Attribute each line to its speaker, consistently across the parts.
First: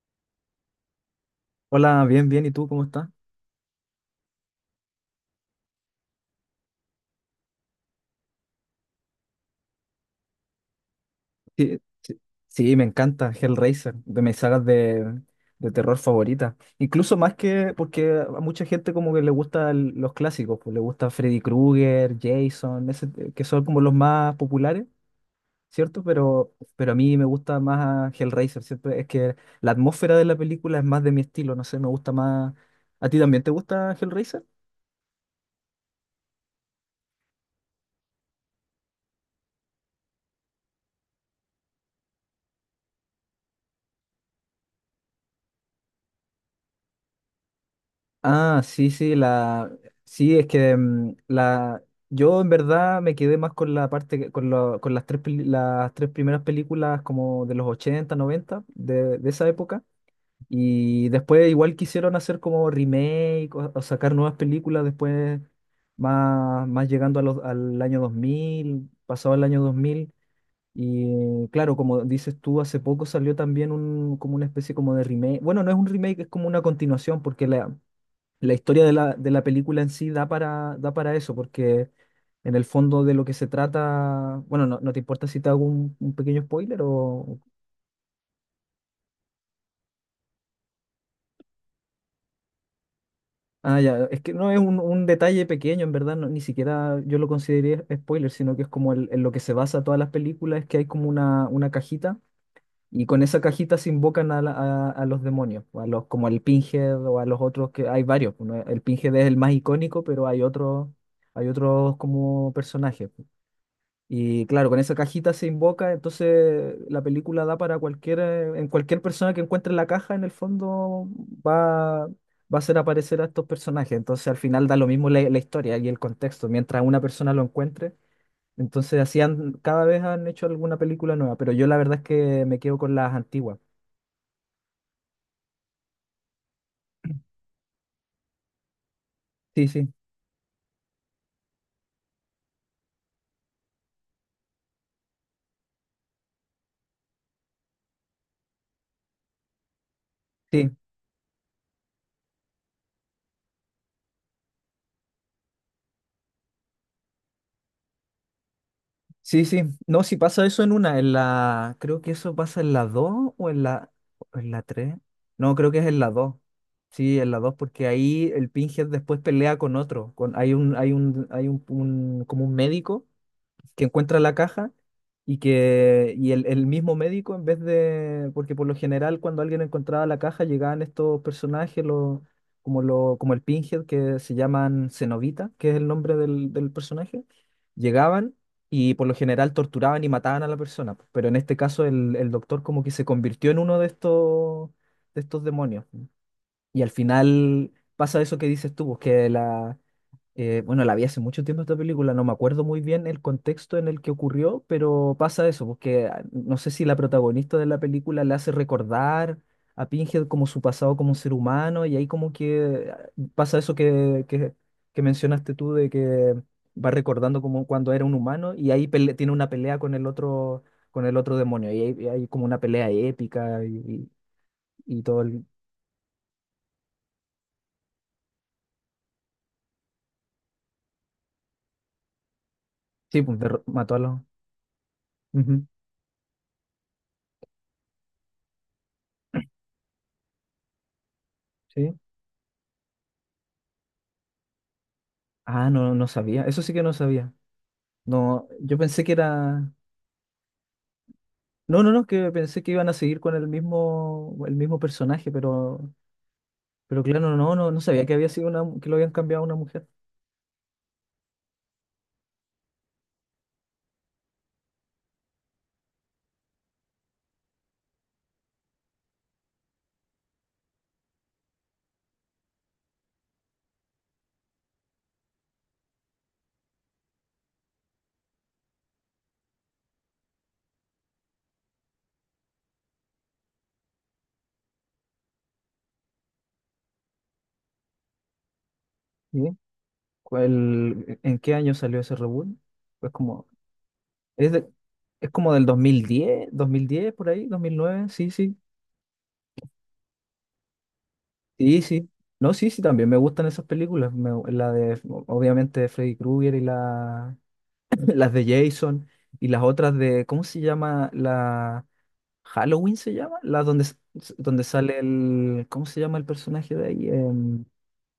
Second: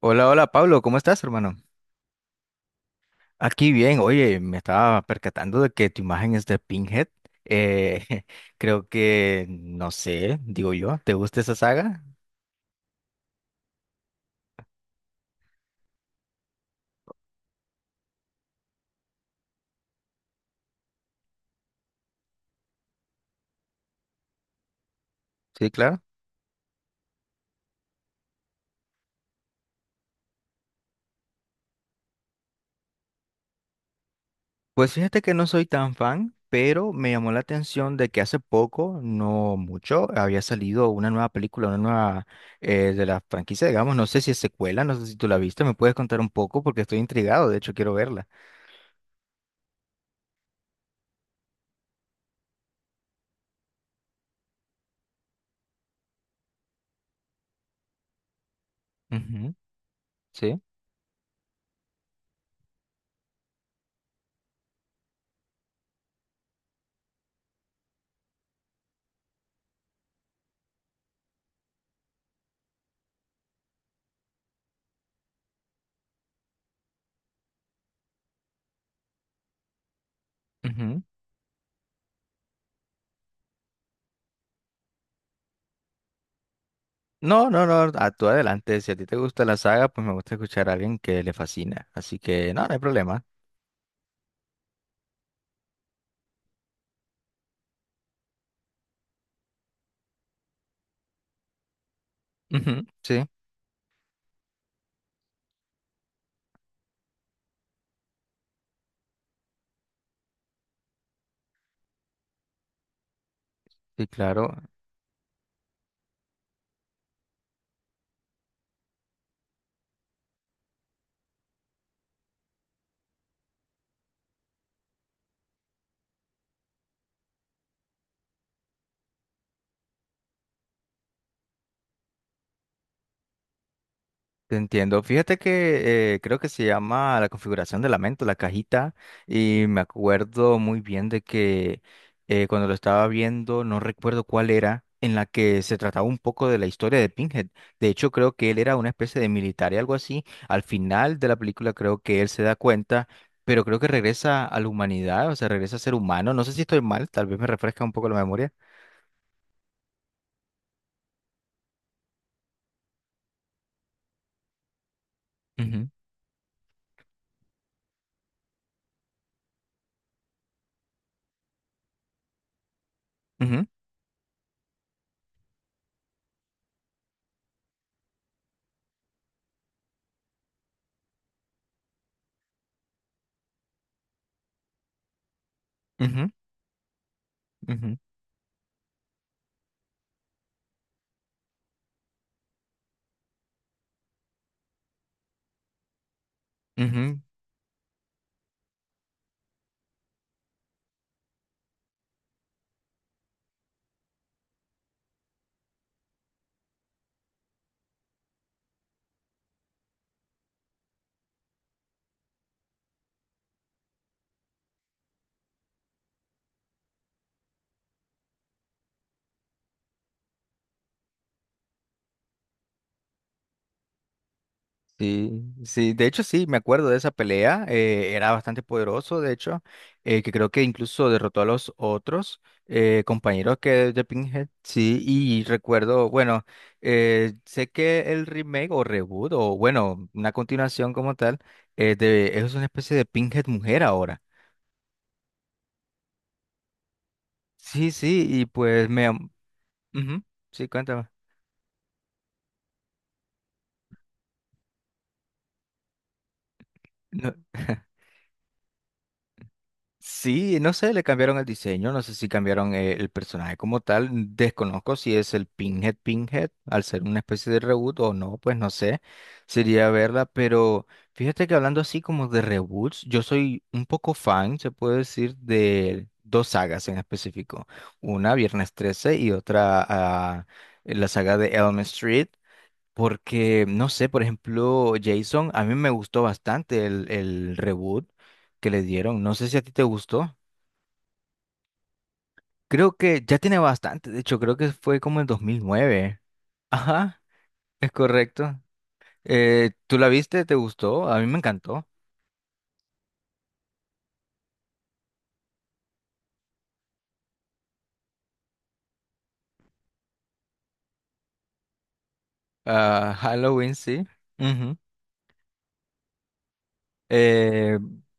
Speaker 1: Hola, hola Pablo, ¿cómo estás, hermano?
Speaker 2: Hola, bien, bien. ¿Y tú cómo estás?
Speaker 1: Aquí bien, oye, me estaba percatando de que tu imagen es de Pinhead. Eh, Creo que, no sé, digo yo, ¿te gusta esa
Speaker 2: Sí,
Speaker 1: saga?
Speaker 2: sí, sí, me encanta Hellraiser, de mis sagas de terror favoritas. Incluso más que porque a mucha gente como que le gustan los clásicos, pues le gusta Freddy Krueger, Jason, que son como los más populares,
Speaker 1: Sí, claro.
Speaker 2: ¿cierto? Pero a mí me gusta más Hellraiser, ¿cierto? Es que la atmósfera de la película es más de mi estilo, no sé, me gusta más. ¿A ti también te gusta Hellraiser?
Speaker 1: Pues fíjate que no soy tan fan, pero me llamó la atención de que hace poco, no mucho, había salido una nueva película, una nueva de la franquicia, digamos, no sé si es secuela, no sé si tú la viste, me puedes contar un poco porque estoy intrigado, de hecho quiero verla.
Speaker 2: Ah, sí, sí, sí, es que yo en verdad me quedé más con la parte, con las tres primeras películas como de los 80 90 de esa
Speaker 1: Ujú,
Speaker 2: época,
Speaker 1: sí.
Speaker 2: y después igual quisieron hacer como remake o sacar nuevas películas después, más llegando a al año 2000 pasado el año 2000. Y claro, como dices tú, hace poco salió también como una especie como de remake, bueno, no es un remake, es como una continuación, porque la historia de la película en sí da
Speaker 1: Ujú.
Speaker 2: para eso, porque en el fondo de lo que se trata, bueno, no te importa si te hago un pequeño spoiler o...
Speaker 1: No, no, no, a tú adelante. Si a ti te gusta la saga, pues me gusta escuchar a alguien que le fascina. Así que no, no hay problema.
Speaker 2: Ah, ya, es que no es un detalle pequeño, en verdad, ni siquiera yo lo consideré spoiler, sino que es como en lo que se basa todas las películas, es que hay como una cajita
Speaker 1: Ujú,
Speaker 2: y con
Speaker 1: sí,
Speaker 2: esa cajita se invocan a los demonios, o a los, como al Pinhead o a los otros, que hay varios, ¿no? El Pinhead es el más icónico, pero hay otros como personajes.
Speaker 1: sí,
Speaker 2: Y
Speaker 1: claro.
Speaker 2: claro, con esa cajita se invoca, entonces la película da para en cualquier persona que encuentre la caja, en el fondo va a hacer aparecer a estos personajes. Entonces al final da lo mismo la historia y el contexto, mientras una persona lo encuentre. Entonces cada vez han hecho alguna película nueva, pero yo la verdad es que me quedo con las antiguas.
Speaker 1: Te entiendo. Fíjate que creo que se llama la configuración de la mente, la cajita, y
Speaker 2: Sí,
Speaker 1: me
Speaker 2: sí,
Speaker 1: acuerdo muy bien de que cuando lo estaba viendo, no recuerdo cuál era, en la que se trataba un poco de la historia de Pinhead. De hecho, creo que él era una especie de militar y algo así. Al
Speaker 2: sí.
Speaker 1: final de la película creo que él se da cuenta, pero creo que regresa a la humanidad, o sea, regresa a ser humano. No sé si estoy mal, tal vez me refresca un poco la memoria.
Speaker 2: Sí, sí. No, si pasa eso en una, en la. Creo que eso pasa en la 2 o en la. O en la tres. No, creo que es
Speaker 1: Ujú,
Speaker 2: en la dos. Sí, en la 2 porque ahí el Pinhead después pelea con otro. Hay un como un médico
Speaker 1: ujú,
Speaker 2: que encuentra la caja y que y el mismo médico, en vez de, porque por lo general cuando alguien encontraba la caja llegaban estos personajes, lo como el Pinhead, que se llaman Cenobita, que es el nombre del personaje,
Speaker 1: ujú, ujú,
Speaker 2: llegaban y por lo general torturaban y mataban a la persona, pues, pero en este caso el doctor como que se convirtió en uno de estos demonios, y al
Speaker 1: ujú.
Speaker 2: final pasa eso que dices tú, pues, que la bueno, la vi hace mucho tiempo esta película, no me acuerdo muy bien el contexto en el que ocurrió, pero pasa eso, porque no sé, si la protagonista de la película le hace recordar a Pinhead como su pasado como ser humano, y ahí como que pasa eso que mencionaste tú, de que va recordando como cuando era un humano, y ahí tiene una pelea con el otro, demonio, y y hay como una pelea épica y todo
Speaker 1: Sí,
Speaker 2: el...
Speaker 1: sí, de hecho sí, me acuerdo de esa pelea, era bastante poderoso, de hecho, que creo que incluso derrotó a los otros
Speaker 2: Sí, pues
Speaker 1: compañeros que
Speaker 2: mató a
Speaker 1: de
Speaker 2: los...
Speaker 1: Pinhead, sí, y
Speaker 2: Ujú,
Speaker 1: recuerdo, bueno, sé que el remake o reboot o bueno, una continuación como tal,
Speaker 2: sí.
Speaker 1: es una especie de Pinhead mujer ahora.
Speaker 2: Ah, no, no sabía, eso sí que no sabía.
Speaker 1: Sí, sí, y
Speaker 2: No, yo
Speaker 1: pues
Speaker 2: pensé
Speaker 1: me...
Speaker 2: que
Speaker 1: am-
Speaker 2: era.
Speaker 1: Ujú, sí, cuéntame.
Speaker 2: No, no, no, que pensé que iban a seguir con el mismo personaje, pero,
Speaker 1: No.
Speaker 2: claro, no, no, no sabía que había sido una, que lo habían cambiado a una mujer.
Speaker 1: Sí, no sé, le cambiaron el diseño, no sé si cambiaron el personaje como tal, desconozco si es el Pinhead Pinhead, al ser una especie de reboot o no, pues no sé, sería verla, pero fíjate que hablando así como de reboots, yo soy un poco fan, se puede decir, de dos sagas en específico, una Viernes 13 y otra la saga de Elm Street. Porque, no sé, por ejemplo, Jason, a mí me gustó bastante el reboot que le dieron. No sé si
Speaker 2: ¿Y
Speaker 1: a ti te gustó.
Speaker 2: en qué año salió ese reboot?
Speaker 1: Creo
Speaker 2: Pues
Speaker 1: que ya
Speaker 2: como,
Speaker 1: tiene bastante, de hecho,
Speaker 2: es
Speaker 1: creo
Speaker 2: de-
Speaker 1: que fue como en
Speaker 2: es
Speaker 1: dos
Speaker 2: como
Speaker 1: mil
Speaker 2: del dos mil
Speaker 1: nueve.
Speaker 2: diez
Speaker 1: Ajá,
Speaker 2: por ahí, dos mil
Speaker 1: es
Speaker 2: nueve sí, sí,
Speaker 1: correcto. ¿Tú la viste? ¿Te gustó? A mí me
Speaker 2: sí,
Speaker 1: encantó.
Speaker 2: sí. No, sí, sí, también me gustan esas películas, la obviamente, de Freddy Krueger y la, las de Jason y las otras de, ¿cómo se llama? Halloween
Speaker 1: Ah,
Speaker 2: se llama,
Speaker 1: Halloween, sí.
Speaker 2: donde
Speaker 1: Ujú.
Speaker 2: sale el, ¿cómo se llama el personaje de ahí?
Speaker 1: Eh,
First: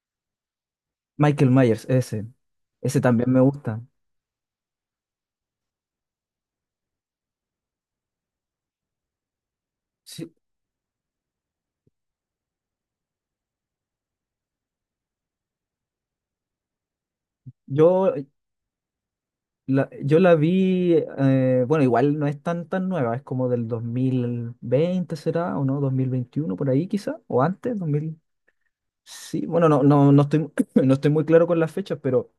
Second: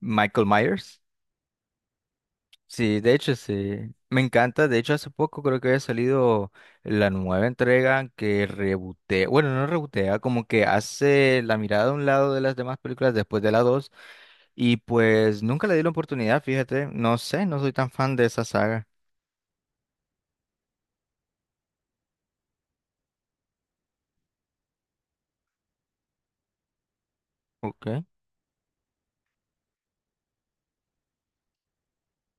Speaker 1: Michael Myers.
Speaker 2: Michael Myers, ese.
Speaker 1: Sí,
Speaker 2: Ese
Speaker 1: de
Speaker 2: también
Speaker 1: hecho
Speaker 2: me gusta.
Speaker 1: sí, me encanta, de hecho hace poco creo que había salido la nueva entrega que rebotea, bueno, no rebotea,
Speaker 2: Sí,
Speaker 1: como que hace la mirada a un lado de las demás películas después de la 2 y pues nunca le di la oportunidad, fíjate, no sé, no soy tan
Speaker 2: yo
Speaker 1: fan de esa saga.
Speaker 2: yo la vi, bueno, igual no es tan tan nueva, es como del 2020 será, o no, 2021 por ahí quizá, o antes,
Speaker 1: Ok.
Speaker 2: 2000. Sí, bueno, no estoy, no estoy muy claro con las fechas, pero...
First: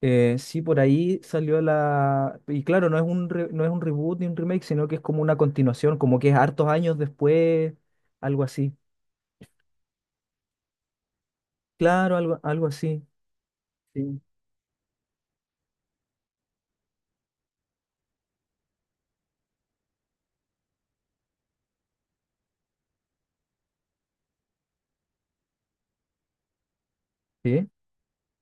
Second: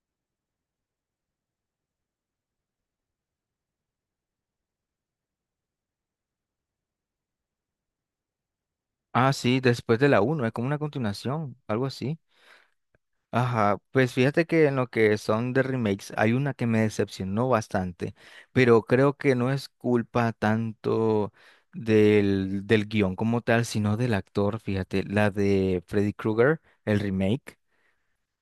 Speaker 2: Sí, por ahí salió la... Y claro, no es un reboot ni un remake, sino que es como una continuación, como que es hartos años después, algo así.
Speaker 1: Ah, sí, después de la uno es como una continuación, algo
Speaker 2: Claro,
Speaker 1: así.
Speaker 2: algo así.
Speaker 1: Ajá, pues
Speaker 2: Sí,
Speaker 1: fíjate que en lo que son de remakes hay una que me decepcionó bastante, pero creo que no es culpa tanto del guión como tal, sino del actor, fíjate, la de Freddy Krueger, el remake.
Speaker 2: sí,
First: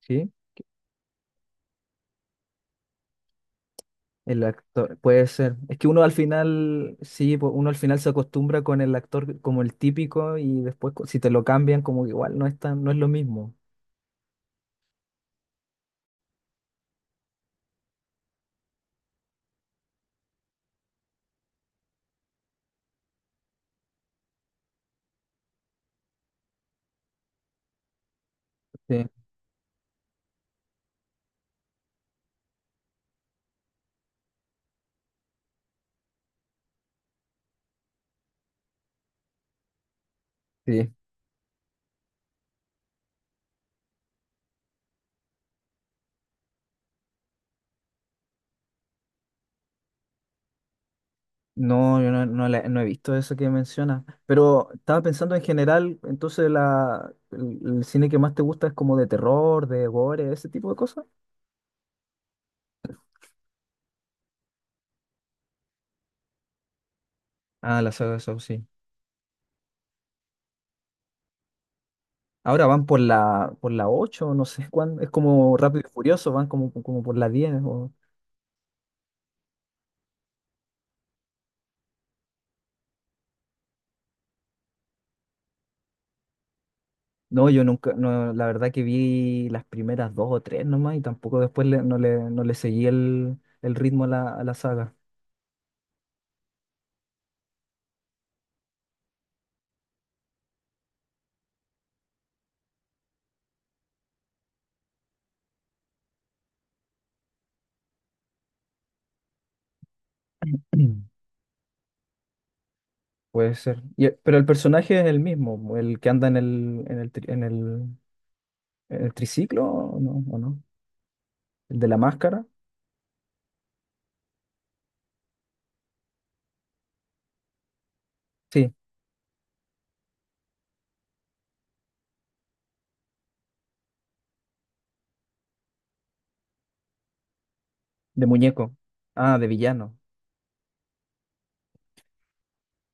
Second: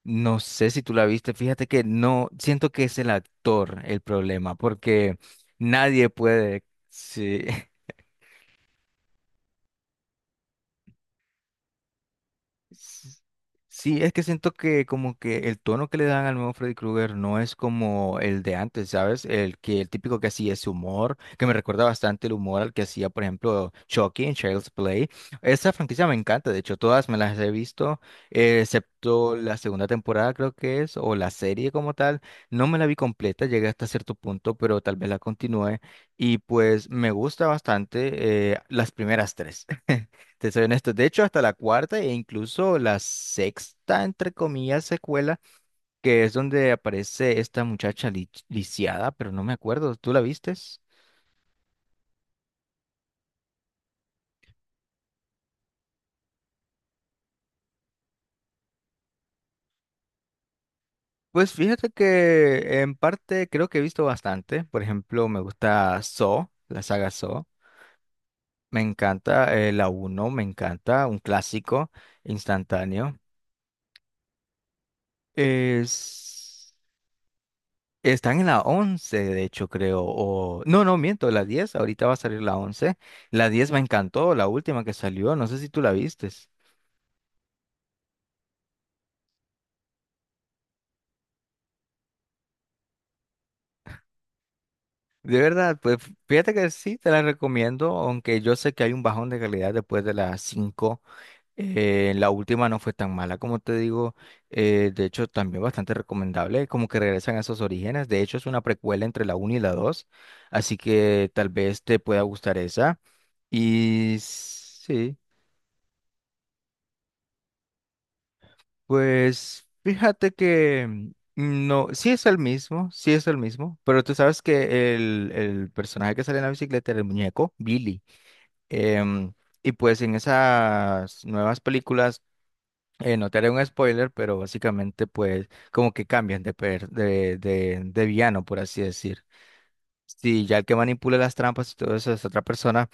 Speaker 2: sí.
Speaker 1: No sé si tú la viste, fíjate que no, siento que es el actor el
Speaker 2: El
Speaker 1: problema,
Speaker 2: actor,
Speaker 1: porque
Speaker 2: puede ser. Es que
Speaker 1: nadie puede,
Speaker 2: sí,
Speaker 1: sí.
Speaker 2: uno al final se acostumbra con el actor como el típico, y después si te lo cambian, como que igual no es lo
Speaker 1: S-
Speaker 2: mismo.
Speaker 1: Sí, es que siento que como que el tono que le dan al nuevo Freddy Krueger no es como el de antes, ¿sabes? El que el típico que hacía ese humor, que me recuerda bastante el humor al que hacía, por ejemplo, Chucky en Child's Play. Esa franquicia me encanta, de hecho, todas me las he visto,
Speaker 2: Sí,
Speaker 1: excepto la segunda temporada, creo que es, o la serie como tal. No me la vi completa, llegué hasta cierto punto, pero tal vez la continúe. Y pues me gusta bastante, las primeras tres. Te soy honesto.
Speaker 2: sí.
Speaker 1: De hecho, hasta la cuarta e incluso la sexta, entre comillas, secuela, que es donde aparece esta muchacha lisiada, pero no me acuerdo. ¿Tú la vistes?
Speaker 2: No, yo no he visto eso que mencionas, pero estaba pensando en general, entonces el cine que más te gusta es como de terror, de gore, ese tipo de cosas.
Speaker 1: Pues fíjate que en parte creo que he visto bastante. Por ejemplo, me gusta Saw, la saga Saw.
Speaker 2: Ah, la saga de Saw, sí.
Speaker 1: Me encanta, la uno me encanta, un clásico
Speaker 2: Ahora van por
Speaker 1: instantáneo.
Speaker 2: por la 8, no sé cuándo, es como Rápido y Furioso, van
Speaker 1: Es.
Speaker 2: como por la 10
Speaker 1: Están en la 11, de hecho, creo. No, no, miento, la diez. Ahorita va a salir la once. La 10 me encantó, la última que salió. No sé si tú la vistes.
Speaker 2: No, yo nunca, no, la verdad que vi las primeras dos o tres nomás y tampoco después no le seguí el ritmo a a la saga.
Speaker 1: De verdad, pues fíjate que sí, te la recomiendo, aunque yo sé que hay un bajón de calidad después de las cinco. La última no fue tan mala como te digo. De hecho, también bastante recomendable, como que regresan a esos orígenes. De hecho, es una precuela entre la uno y la dos. Así que tal vez te pueda gustar esa.
Speaker 2: Puede ser. Y
Speaker 1: Y
Speaker 2: pero el personaje es
Speaker 1: sí.
Speaker 2: el mismo, el que anda en el triciclo,
Speaker 1: Pues
Speaker 2: ¿o no?
Speaker 1: fíjate
Speaker 2: ¿O no?
Speaker 1: que
Speaker 2: ¿El
Speaker 1: no,
Speaker 2: de la
Speaker 1: sí es el
Speaker 2: máscara?
Speaker 1: mismo, sí es el mismo, pero tú sabes que el personaje que sale en la bicicleta era el muñeco, Billy.
Speaker 2: Sí,
Speaker 1: em, y pues en esas nuevas películas, no te haré un spoiler, pero básicamente pues como que cambian de, per- de
Speaker 2: de
Speaker 1: villano, por
Speaker 2: muñeco.
Speaker 1: así decir.
Speaker 2: Ah, de villano.
Speaker 1: Sí, ya el que manipula las trampas y todo eso es otra persona,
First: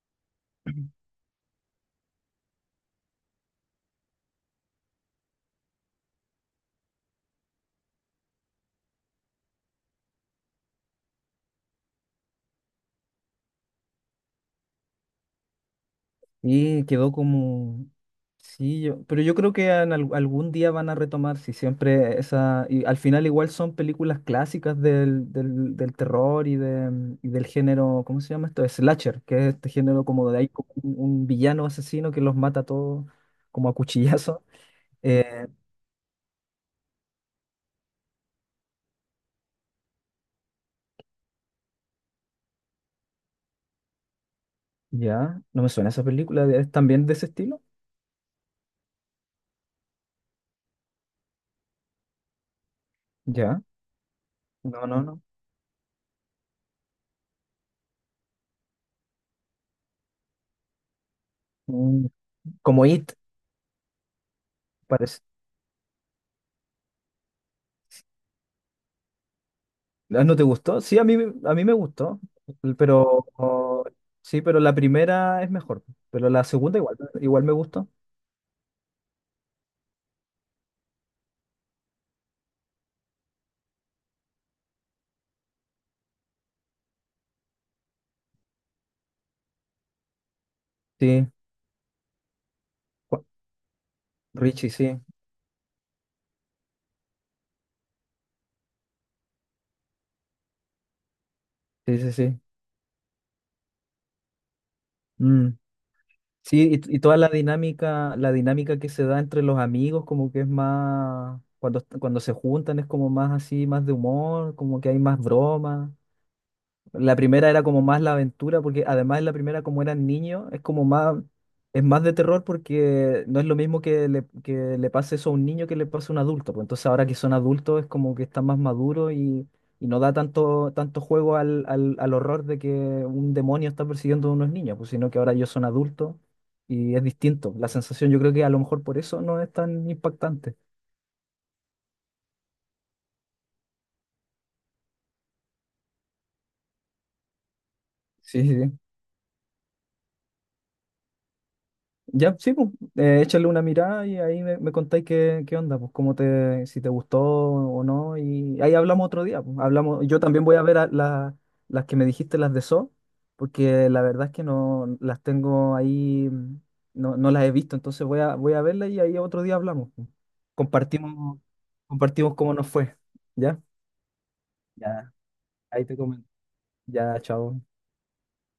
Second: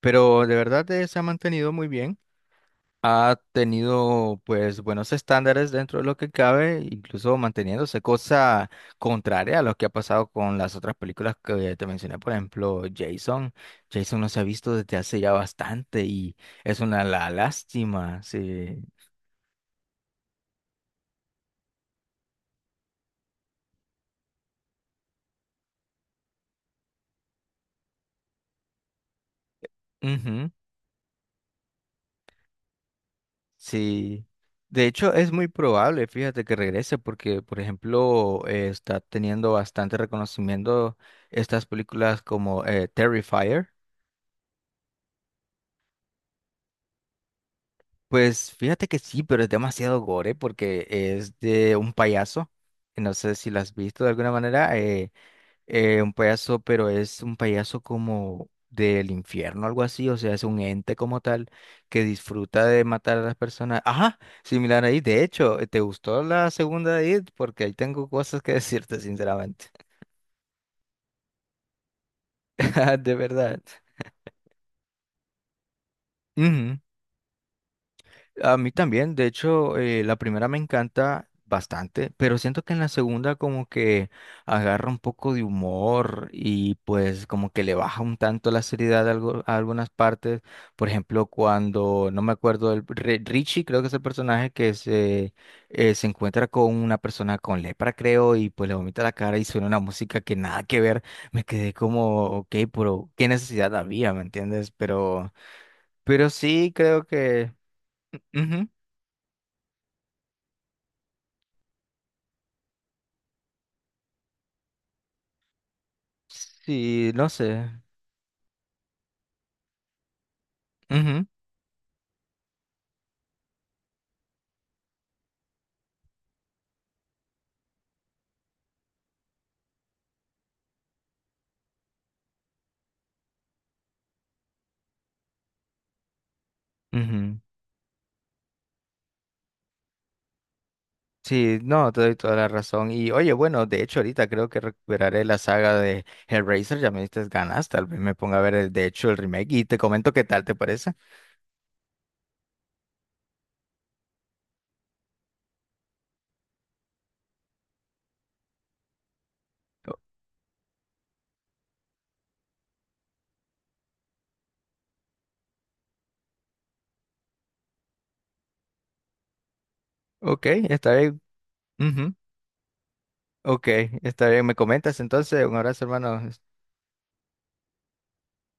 Speaker 1: pero de verdad, se ha mantenido muy bien, ha tenido pues buenos estándares dentro de lo que cabe, incluso manteniéndose cosa contraria a lo que ha pasado con las otras películas que te mencioné, por ejemplo, Jason. Jason no se ha visto desde hace ya bastante y es
Speaker 2: Y
Speaker 1: una
Speaker 2: quedó
Speaker 1: la
Speaker 2: como...
Speaker 1: lástima, sí.
Speaker 2: Sí, yo... pero yo creo que algún día van a retomar, si siempre esa... Y al final igual son películas clásicas del terror y del género, ¿cómo se llama esto? Slasher, que es este género como de ahí,
Speaker 1: Ujú,
Speaker 2: como un villano asesino que los mata a todos como a
Speaker 1: sí.
Speaker 2: cuchillazo.
Speaker 1: De hecho, es
Speaker 2: Eh,
Speaker 1: muy probable, fíjate, que regrese porque, por ejemplo, está teniendo bastante reconocimiento estas películas como Terrifier.
Speaker 2: Ya, no me suena esa película, ¿es también de ese estilo?
Speaker 1: Pues fíjate que sí, pero es demasiado gore porque es de un payaso. Que No sé si lo
Speaker 2: Ya,
Speaker 1: has visto de alguna manera.
Speaker 2: no, no, no.
Speaker 1: Un payaso, pero es un payaso como del infierno, algo así. O sea, es un ente como tal que
Speaker 2: Mm,
Speaker 1: disfruta de
Speaker 2: Como It,
Speaker 1: matar a las personas. Ajá, similar ahí.
Speaker 2: parece.
Speaker 1: De hecho, ¿te gustó la segunda de It? Porque ahí tengo cosas que decirte, sinceramente.
Speaker 2: Ah, ¿no te gustó? Sí, a mí me gustó,
Speaker 1: De
Speaker 2: pero
Speaker 1: verdad.
Speaker 2: sí, pero la primera es mejor, pero la
Speaker 1: Ujú.
Speaker 2: segunda igual me gustó.
Speaker 1: A mí también, de hecho, la primera me encanta bastante, pero siento que en la segunda como que agarra un poco de humor y pues como que le baja un tanto la seriedad a algunas partes. Por ejemplo,
Speaker 2: Sí,
Speaker 1: cuando, no me acuerdo,
Speaker 2: Ju-
Speaker 1: Richie creo que es el personaje
Speaker 2: Richie,
Speaker 1: que
Speaker 2: sí,
Speaker 1: se encuentra con una persona con lepra, creo, y pues le vomita la cara y suena una música que nada que ver. Me quedé
Speaker 2: sí, sí,
Speaker 1: como,
Speaker 2: sí.
Speaker 1: ok, pero ¿qué necesidad había? ¿Me entiendes? Pero,
Speaker 2: Mm,
Speaker 1: sí
Speaker 2: Sí, y
Speaker 1: creo
Speaker 2: toda
Speaker 1: que.
Speaker 2: la
Speaker 1: Ujú.
Speaker 2: dinámica que se da entre los amigos, como que es más, cuando se juntan es como más así, más de humor, como que hay más bromas.
Speaker 1: Sí,
Speaker 2: La
Speaker 1: no
Speaker 2: primera era
Speaker 1: sé.
Speaker 2: como más la aventura, porque además en la primera, como eran niños,
Speaker 1: Ujú,
Speaker 2: es más de terror, porque no es lo mismo que le pase eso a un niño que le pase a un adulto. Pues entonces ahora que son adultos es como que están más maduros, y no da tanto, tanto juego al horror de que un demonio está persiguiendo a unos niños, pues sino que ahora ellos son adultos y es
Speaker 1: ujú.
Speaker 2: distinto. La sensación, yo creo que a lo mejor por eso no es tan impactante.
Speaker 1: Sí, no, te doy toda la razón. Y oye, bueno, de hecho ahorita creo que recuperaré la saga de Hellraiser, ya me diste ganas, tal vez me ponga a
Speaker 2: Sí, sí,
Speaker 1: ver el,
Speaker 2: sí.
Speaker 1: de hecho el remake, y te comento qué tal te parece.
Speaker 2: Ya, sí, pues, échale una mirada y ahí me contáis qué onda, pues si te gustó o no, y ahí hablamos otro día, pues,
Speaker 1: O-
Speaker 2: hablamos, yo también voy a ver a las que me dijiste, las de So, porque la verdad es que no las tengo ahí, no las he visto, entonces voy a verlas y ahí otro día hablamos, pues.
Speaker 1: ok, está bien.
Speaker 2: Compartimos,
Speaker 1: Ujú,
Speaker 2: compartimos cómo nos fue, ¿ya?
Speaker 1: ok, está bien, me comentas
Speaker 2: Ya,
Speaker 1: entonces, un abrazo,
Speaker 2: ahí te
Speaker 1: hermano.
Speaker 2: comento. Ya, chao.